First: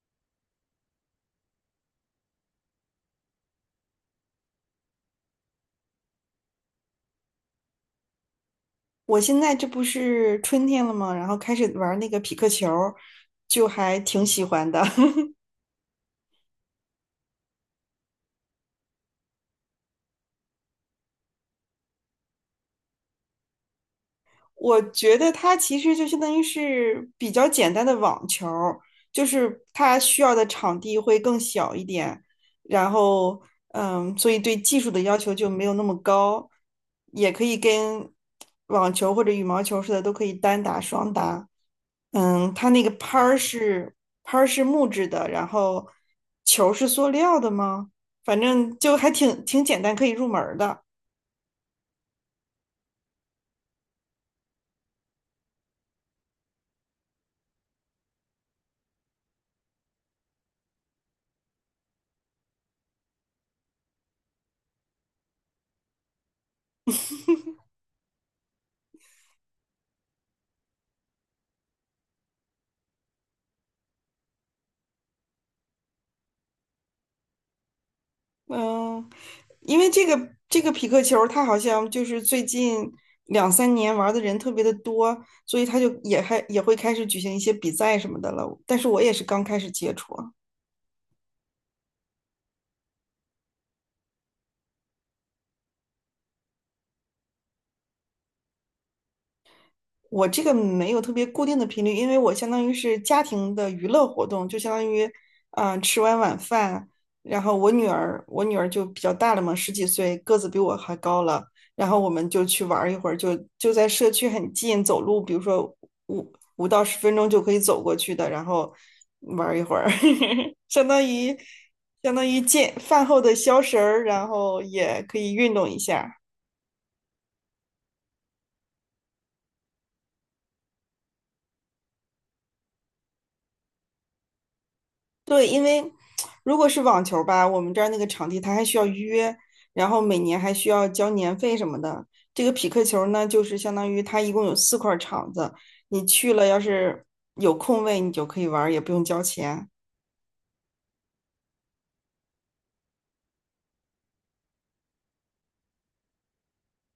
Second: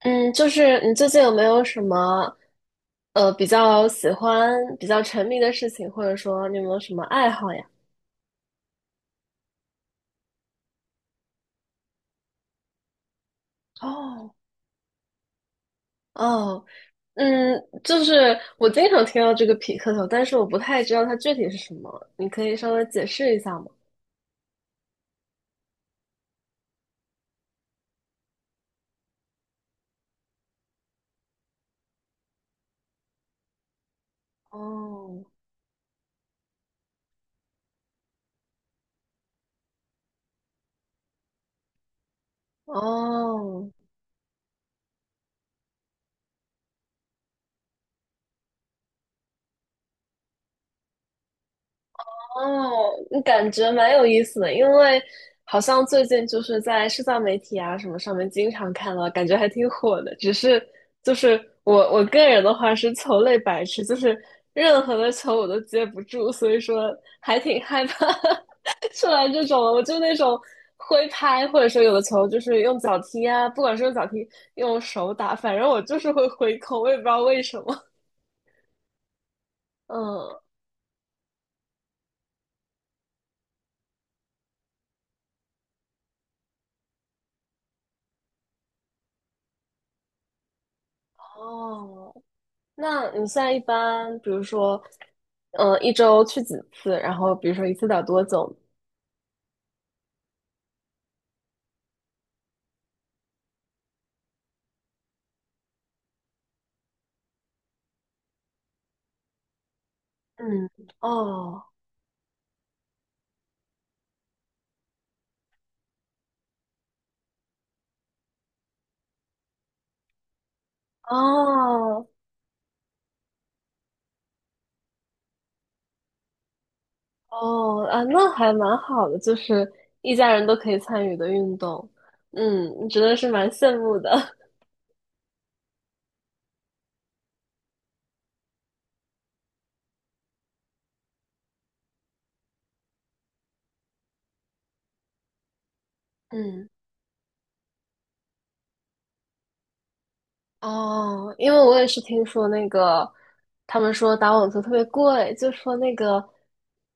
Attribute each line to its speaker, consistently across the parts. Speaker 1: 嗯，就是你最近有没有什么比较喜欢、比较沉迷的事情，或者说你有没有什么爱好呀？
Speaker 2: 我现在这不是春天了吗？然后开始玩那个匹克球儿就还挺
Speaker 1: 哦，
Speaker 2: 喜欢的。
Speaker 1: 哦，嗯，就是我经常听到这个匹克球，但是我不太知道它具体是什么，你可以稍微解释一下吗？
Speaker 2: 我觉得它其实就相当于是比较简单的网球儿就是它需要的场地会更小一点，然后所以对技术的要
Speaker 1: 哦，
Speaker 2: 求就没有那么高，也可以跟网球或者羽毛球似的，都可以单打、双打。它那个拍儿
Speaker 1: 哦，
Speaker 2: 是拍儿是木质的，然后球是塑料的吗？反正就还挺简单，可以入门儿的。
Speaker 1: 哦，感觉蛮有意思的，因为好像最近就是在社交媒体啊什么上面经常看到，感觉还挺火的。只是就是我个人的话是球类白痴，就是任何的球我都接不住，所以说还挺害怕 出来这种我就那种挥拍，或者说有的球就是用脚踢啊，不管是用脚踢用手打，反正我就是会挥空，我也不知道为什么。
Speaker 2: 嗯，因为这个
Speaker 1: 嗯，
Speaker 2: 这个匹克球，它好像就是最近两三年玩的人特别的多，所以它就也会开始举行一些比赛什么的了。但是我也是刚开始接触。
Speaker 1: 哦，那你现在一般，比如说，嗯、一周去几次？然后比如说一次打多久？
Speaker 2: 我这个没有特别固定的频率，因为我相当于是家庭的娱乐活动，就相当于，吃完晚饭，然后我女儿就比较大了嘛，十几岁，个子比
Speaker 1: 嗯，
Speaker 2: 我还高了，
Speaker 1: 哦，
Speaker 2: 然后我们就去玩儿一会儿，就在社区很近，走路，比如说五五到十分钟就可以走过去的，然后玩儿一会儿，相当于
Speaker 1: 哦，
Speaker 2: 相当于健饭后的消食儿，然后也可以运动一下。
Speaker 1: 哦，啊，那还蛮好的，就是一家人都可以参与的运动。嗯，真的是蛮羡慕的。
Speaker 2: 对，因为如果是网球吧，我们这儿那个场地它还需要预约，然后每年还需要交年费什么的。这个匹克球呢，就是相当于它一共有四块场子，你 去了要
Speaker 1: 嗯，
Speaker 2: 是有空位，你就可以玩儿也不用交钱。
Speaker 1: 哦，因为我也是听说那个，他们说打网球特别贵，就说那个，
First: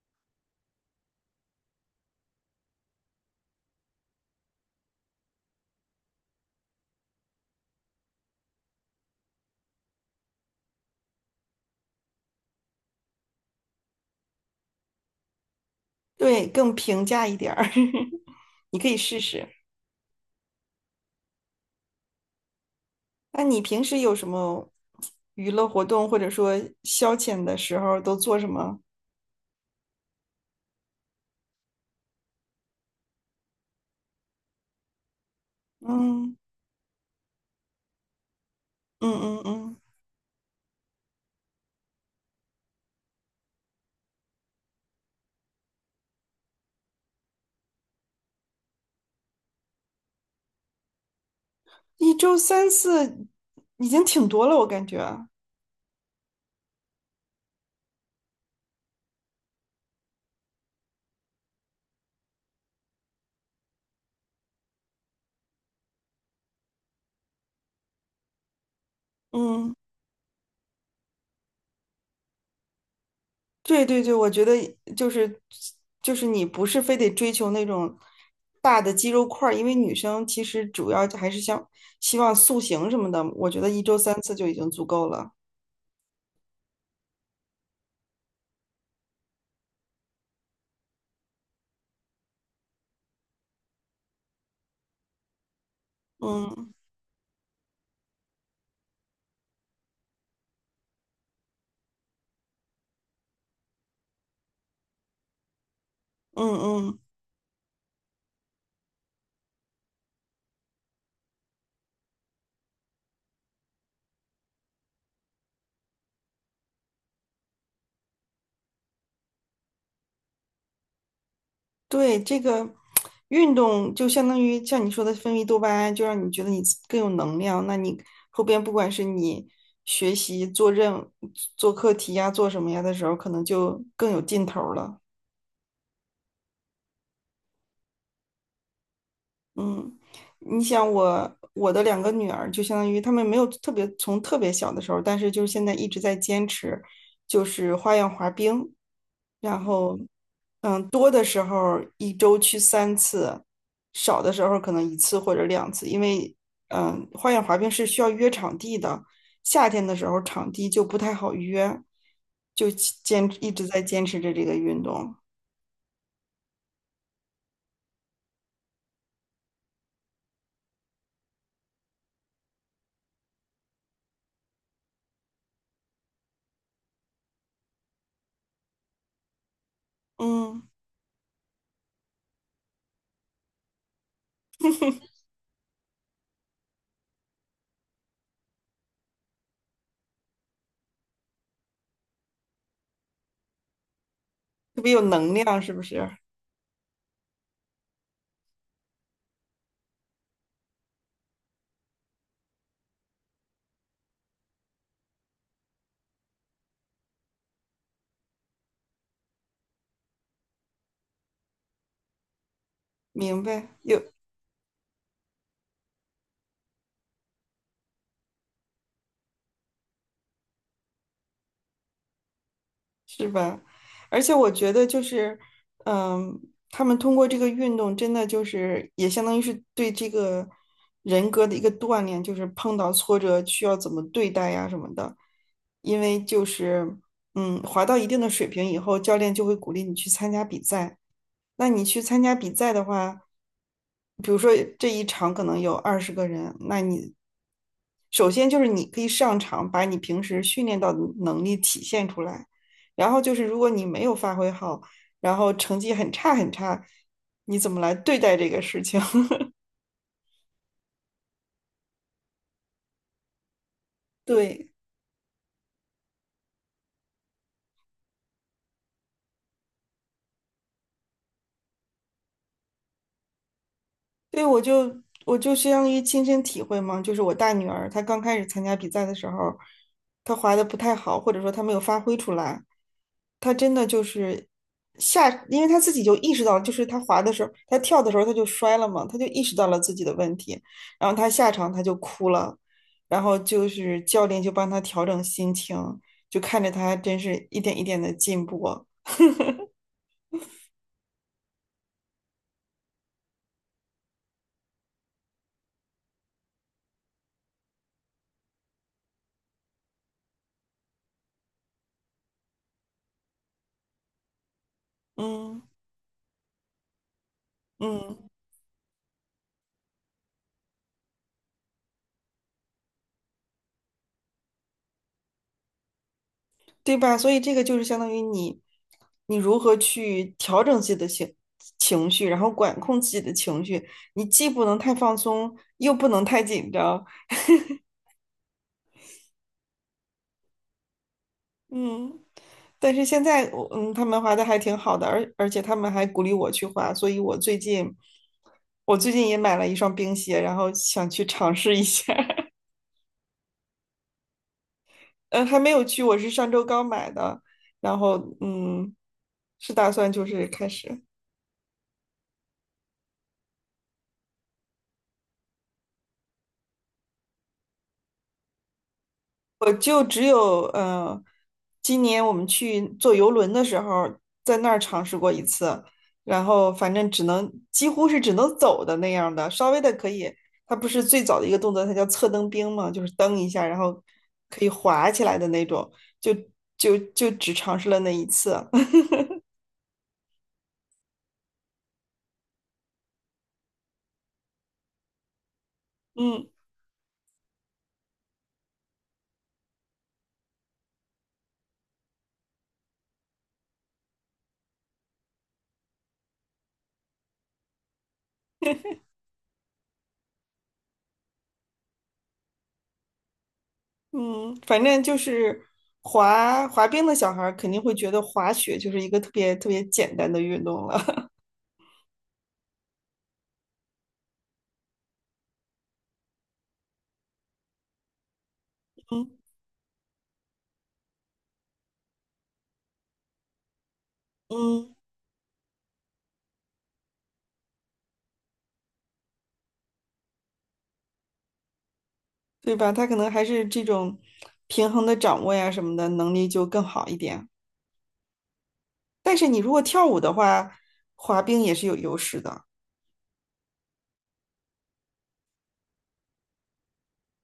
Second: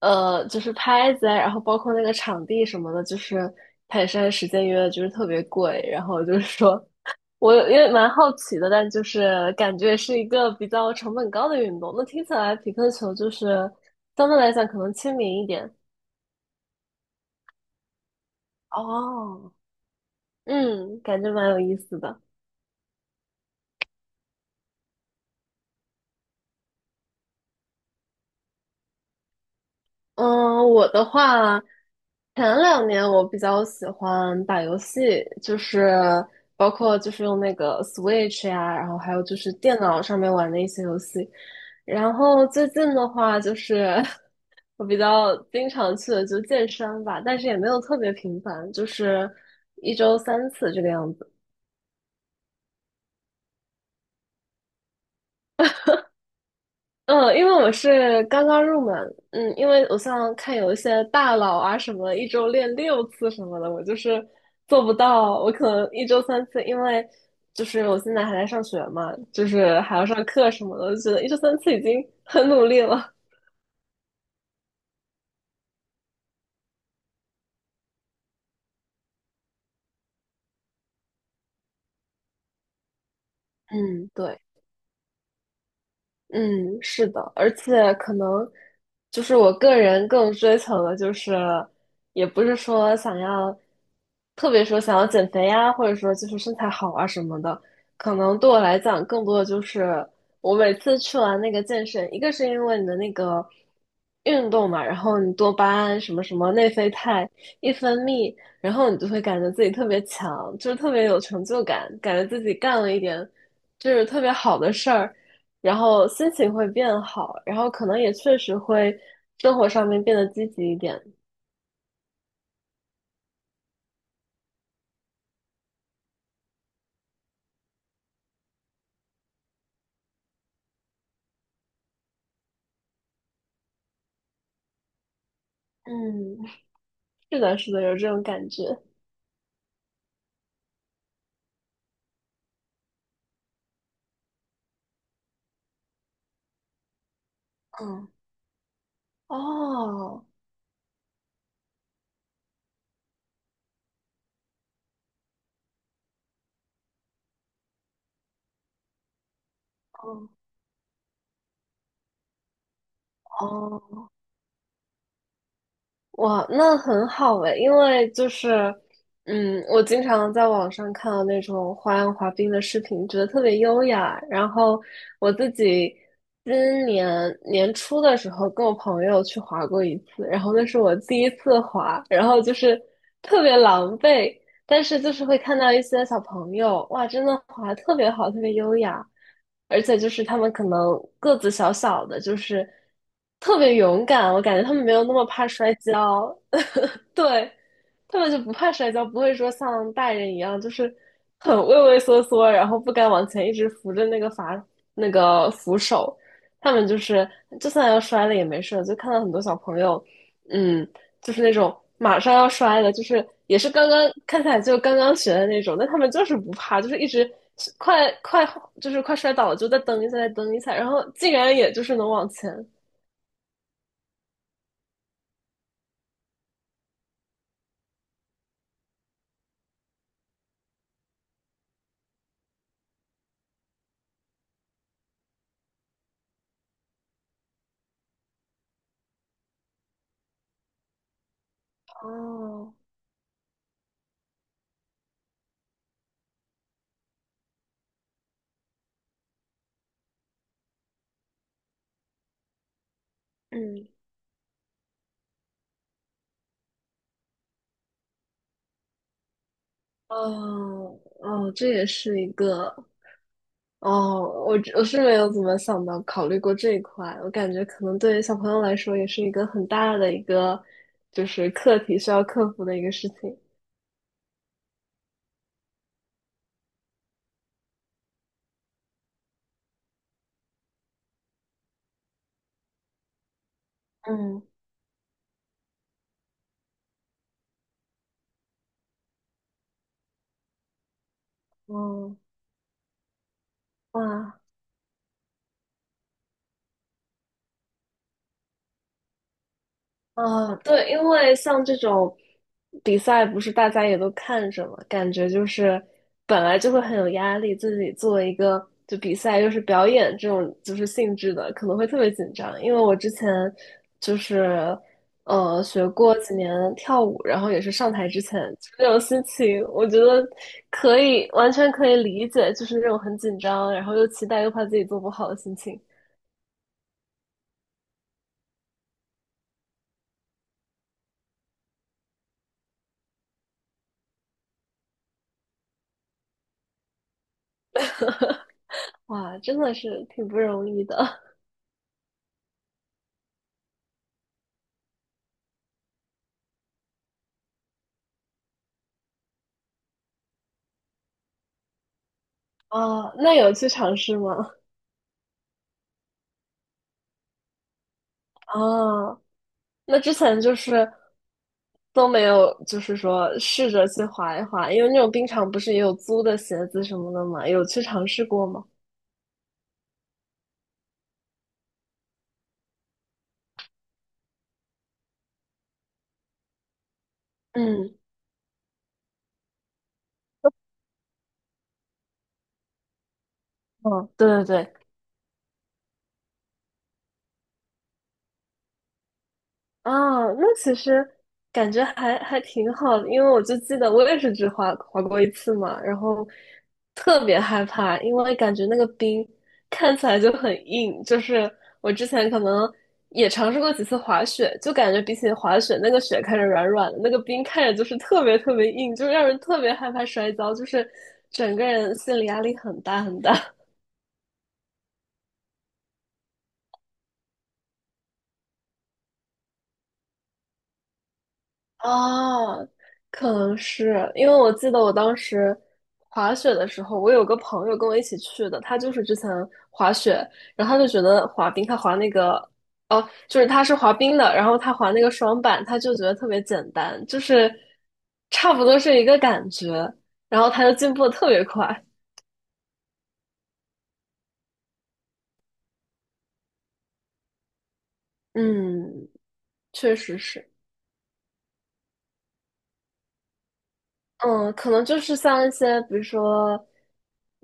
Speaker 1: 就是拍子啊然后包括那个场地什么的，就是它也是按时间约的，就是特别贵。然后就是说，我也蛮好奇的，但就是感觉是一个比较成本高的运动。那听起来匹克球就是相对来讲可能亲民一点。
Speaker 2: 对，更平价一点儿，你可以试试。
Speaker 1: 哦，嗯，感觉蛮有意思的。
Speaker 2: 那你平时有什么娱乐活动，或者说消遣的时候都做什么？
Speaker 1: 嗯，我的话，前两年我比较喜欢打游戏，就是
Speaker 2: 嗯
Speaker 1: 包括就是用那个 Switch 呀，然后
Speaker 2: 嗯
Speaker 1: 还有就
Speaker 2: 嗯
Speaker 1: 是
Speaker 2: 嗯，
Speaker 1: 电脑上面玩的一些游戏。然后最近的话，就是 我比较经常去的就健身吧，但是也没有特别频繁，就是一周三次这个样子。
Speaker 2: 一周三次已经挺多了，我感觉。
Speaker 1: 嗯，因为我是刚刚入门，嗯，因为我像看有一些大佬啊什么，一周练六次什么的，我就是做不到，我可能一周三次，因为就是我现在还在上学嘛，就
Speaker 2: 嗯。
Speaker 1: 是还要上课什么的，我就觉得一周三次已经很努力了。
Speaker 2: 对对对，我觉得就是就是你不是非得追求那种大的肌肉块儿，因为女生其实主要还是想希望塑形什么的，我觉得一周
Speaker 1: 嗯。
Speaker 2: 三次
Speaker 1: 对，
Speaker 2: 就已经足够了。
Speaker 1: 嗯，是的，而且可能就是我个人更追求的，就是也不是说想要，特别说想要减肥呀，或者说就是身材
Speaker 2: 嗯
Speaker 1: 好啊什么的，可能对我来讲，更多的就是我每次去完那个健身，一个是因为你的那个运动嘛，然后你多巴胺什么什
Speaker 2: 嗯
Speaker 1: 么内啡
Speaker 2: 嗯，
Speaker 1: 肽一分泌，然后你就会感觉自己特别强，就是特别有成就感，感觉自己干了一点就是特别好的事儿。然后心情会变好，然后可能也确实会生活上面变得积极一点。
Speaker 2: 对，这个运动就相当于像你说的分泌多巴胺，就让你觉得你更有能量。那你后边不管是你学习、做课题呀、做什么呀的时候，可能就更有劲头儿了。
Speaker 1: 嗯，是的，是的，有这种感觉。
Speaker 2: 嗯，你想我的两个女儿，就相当于她们没有特别从特别小的时候，但是就是现在一直在坚持，就是花
Speaker 1: 嗯，
Speaker 2: 样滑冰，然后
Speaker 1: 哦，
Speaker 2: 多的时候一周去三次，少的时候可能一次或者两次，因为花样滑冰是需要约场地的，夏天的时候
Speaker 1: 哦，
Speaker 2: 场地就不太好约，就一直在坚
Speaker 1: 哦，
Speaker 2: 持着这个运动。
Speaker 1: 哇，那很好诶，因为就是，嗯，我经常在网上看到那种花样滑冰的视频，觉得特别优雅。然后我自己今年年初的时候跟我朋友去滑过一次，然后那
Speaker 2: 嗯，
Speaker 1: 是我第一次滑，然后就是特别狼狈，但是就是会看到一些小朋友，哇，真的滑得特别好，特别优雅。而且就是他们可能个子小小的，就是特别勇敢，我感觉他
Speaker 2: 特
Speaker 1: 们
Speaker 2: 别
Speaker 1: 没
Speaker 2: 有
Speaker 1: 有那么
Speaker 2: 能
Speaker 1: 怕
Speaker 2: 量，是
Speaker 1: 摔
Speaker 2: 不是？
Speaker 1: 跤，对，他们就不怕摔跤，不会说像大人一样，就是很畏畏缩缩，然后不敢往前，一直扶着那个阀那个扶手，他们就是就算要摔了也没事，就看到很多小朋友，嗯。就是那种马上要摔了，就是
Speaker 2: 明
Speaker 1: 也
Speaker 2: 白，
Speaker 1: 是刚
Speaker 2: 有，
Speaker 1: 刚看起来就刚刚学的那种，但他们就是不怕，就是一直快快就是快摔倒了，就再蹬一下，再蹬一下，然后竟然也就是能往前。
Speaker 2: 是吧？而且我觉得就是，嗯，他们通过这个运动，真的就是也相当于是对这个人格的一个锻炼，就是碰到挫折需要怎么对待呀什么的。因为就是，滑到一定的水平以后，教练就会鼓励你去参加比赛。那你去参加比
Speaker 1: 哦，
Speaker 2: 赛的话，比如说这一场可能有20个人，那你首先就是你可以上场把你平时训练到的能力体现出来，然后就是如果你
Speaker 1: 嗯，
Speaker 2: 没有发挥好，然后成绩很差很差，你怎么来对待这个事情？
Speaker 1: 哦，哦，这也是一个。哦，我
Speaker 2: 对。
Speaker 1: 我是没有怎么想到考虑过这一块，我感觉可能对于小朋友来说也是一个很大的一个就是课题需要克服的一个事情。
Speaker 2: 对，我就相当于亲身体会嘛，就是我大女儿，她刚开始参加比赛的时候，她滑的不太好，或者说她没有发挥出来，她真的就
Speaker 1: 嗯，
Speaker 2: 是因为她自己就意识到了就是她滑的时候，她跳的时候她就摔了嘛，她就意识到了自己的问题，然后她下场她就
Speaker 1: 哦，
Speaker 2: 哭了，然后就是教
Speaker 1: 哇。
Speaker 2: 练就帮她调整心情，就看着她真是一点一点的进步，
Speaker 1: 啊，对，因为像这种比赛，不是大家也都看着嘛，感觉就是本来就会很有压力，自己作为一个就比赛又是表演这种就是性质的，可能会特别紧张。因为我之前就是
Speaker 2: 嗯
Speaker 1: 学过几年跳舞，然后也是上台之
Speaker 2: 嗯。
Speaker 1: 前就那种心情，我觉得可以完全可以理解，就是那种很紧张，然后又期待又怕自己做不好的心情。
Speaker 2: 对吧？所以这个就是相当于你，你如何去调整自己的情绪，然后管控自己的情绪。你既不能太放松，又不能太紧张。
Speaker 1: 哇，真的是挺不容易的。
Speaker 2: 嗯，但是现在他们滑的还挺好的，而且他们还鼓励我去滑，所以我最近，我最近也买了一双冰鞋，然后想去尝试一下。
Speaker 1: 哦，那有去尝试吗？
Speaker 2: 嗯，还没有去，我是上周刚买的，然后
Speaker 1: 哦，
Speaker 2: 是打
Speaker 1: 那
Speaker 2: 算
Speaker 1: 之
Speaker 2: 就
Speaker 1: 前
Speaker 2: 是
Speaker 1: 就
Speaker 2: 开
Speaker 1: 是
Speaker 2: 始。
Speaker 1: 都没有，就是说试着去滑一滑，因为那种冰场不是也有租的鞋子什么的嘛，有去尝试过吗？
Speaker 2: 我就只有今年我们去坐游轮的时候，在那儿尝试过一次，然后反正只能几
Speaker 1: 嗯，
Speaker 2: 乎是只能走的那样的，稍微的可以。它不是最早的一个动作，它叫侧蹬冰嘛，就是蹬一下，然后
Speaker 1: 哦，对对
Speaker 2: 可以
Speaker 1: 对，
Speaker 2: 滑起来的那种，就就只尝试了那一次。
Speaker 1: 啊，那其实感觉还挺好的，因为我就记得我也是只滑过一次嘛，然后
Speaker 2: 嗯
Speaker 1: 特别害怕，因为感觉那个冰看起来就很硬，就是我之前可能也尝试过几次滑雪，就感觉比起滑雪，那个雪看着软软的，那个冰看着就是特别特别硬，就让人特别害怕摔跤，就是整个人心理压力很大很大。
Speaker 2: 嗯，反正就是滑滑冰的小孩儿肯定会觉得滑雪就是一个特别特别简单的运动了。
Speaker 1: 哦，可能是因为我记得我当时滑雪的时候，我有个朋友跟我一起去的，他就是 之前
Speaker 2: 嗯
Speaker 1: 滑雪，然后他就觉得滑冰，他滑那个，哦，就是他是滑冰的，然后他
Speaker 2: 嗯。
Speaker 1: 滑那个双板，他就觉得特别简单，就是差不多是一个感觉，然后他就进步的特别快。
Speaker 2: 对吧？他可能还是这种平衡的掌握呀什么的能力就更好一点。
Speaker 1: 嗯，
Speaker 2: 但是你如果
Speaker 1: 确
Speaker 2: 跳
Speaker 1: 实
Speaker 2: 舞的
Speaker 1: 是。
Speaker 2: 话，滑冰也是有优势的。
Speaker 1: 嗯，可能就是像一些，比如说，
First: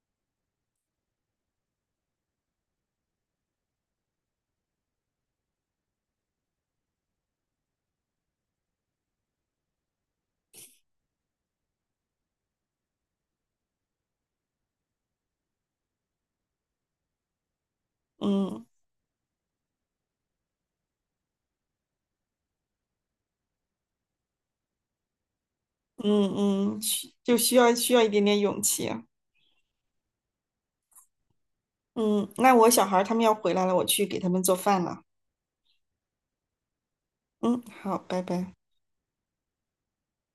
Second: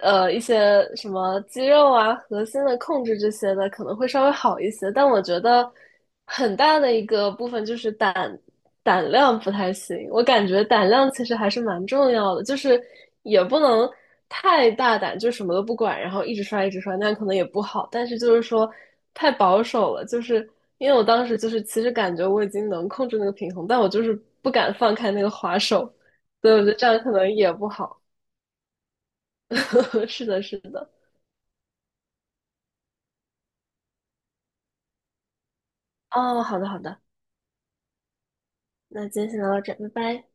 Speaker 1: 一些什么肌肉啊、核心的控制这些的，可能会稍微好一些。但我觉得很大的一个部分就是胆量不太行。我感觉胆量其实还是蛮重要的，就是也不能太大胆，就什么都不管，然后一直刷一直刷，那样可能也不好。但是就是
Speaker 2: 嗯
Speaker 1: 说太保守了，就是因为我当时就是其实感觉我已经能控制那个平衡，但我就是不敢放开那个滑手。所以我觉
Speaker 2: 嗯
Speaker 1: 得这样可
Speaker 2: 需
Speaker 1: 能
Speaker 2: 就
Speaker 1: 也
Speaker 2: 需
Speaker 1: 不
Speaker 2: 要需要
Speaker 1: 好。
Speaker 2: 一点点勇气啊。
Speaker 1: 是的，是的。
Speaker 2: 嗯，那我小孩儿他们要回来了，我去给他们做饭了。
Speaker 1: 哦，好的，好的，
Speaker 2: 嗯，好，拜拜。
Speaker 1: 那今天先聊到这，拜拜。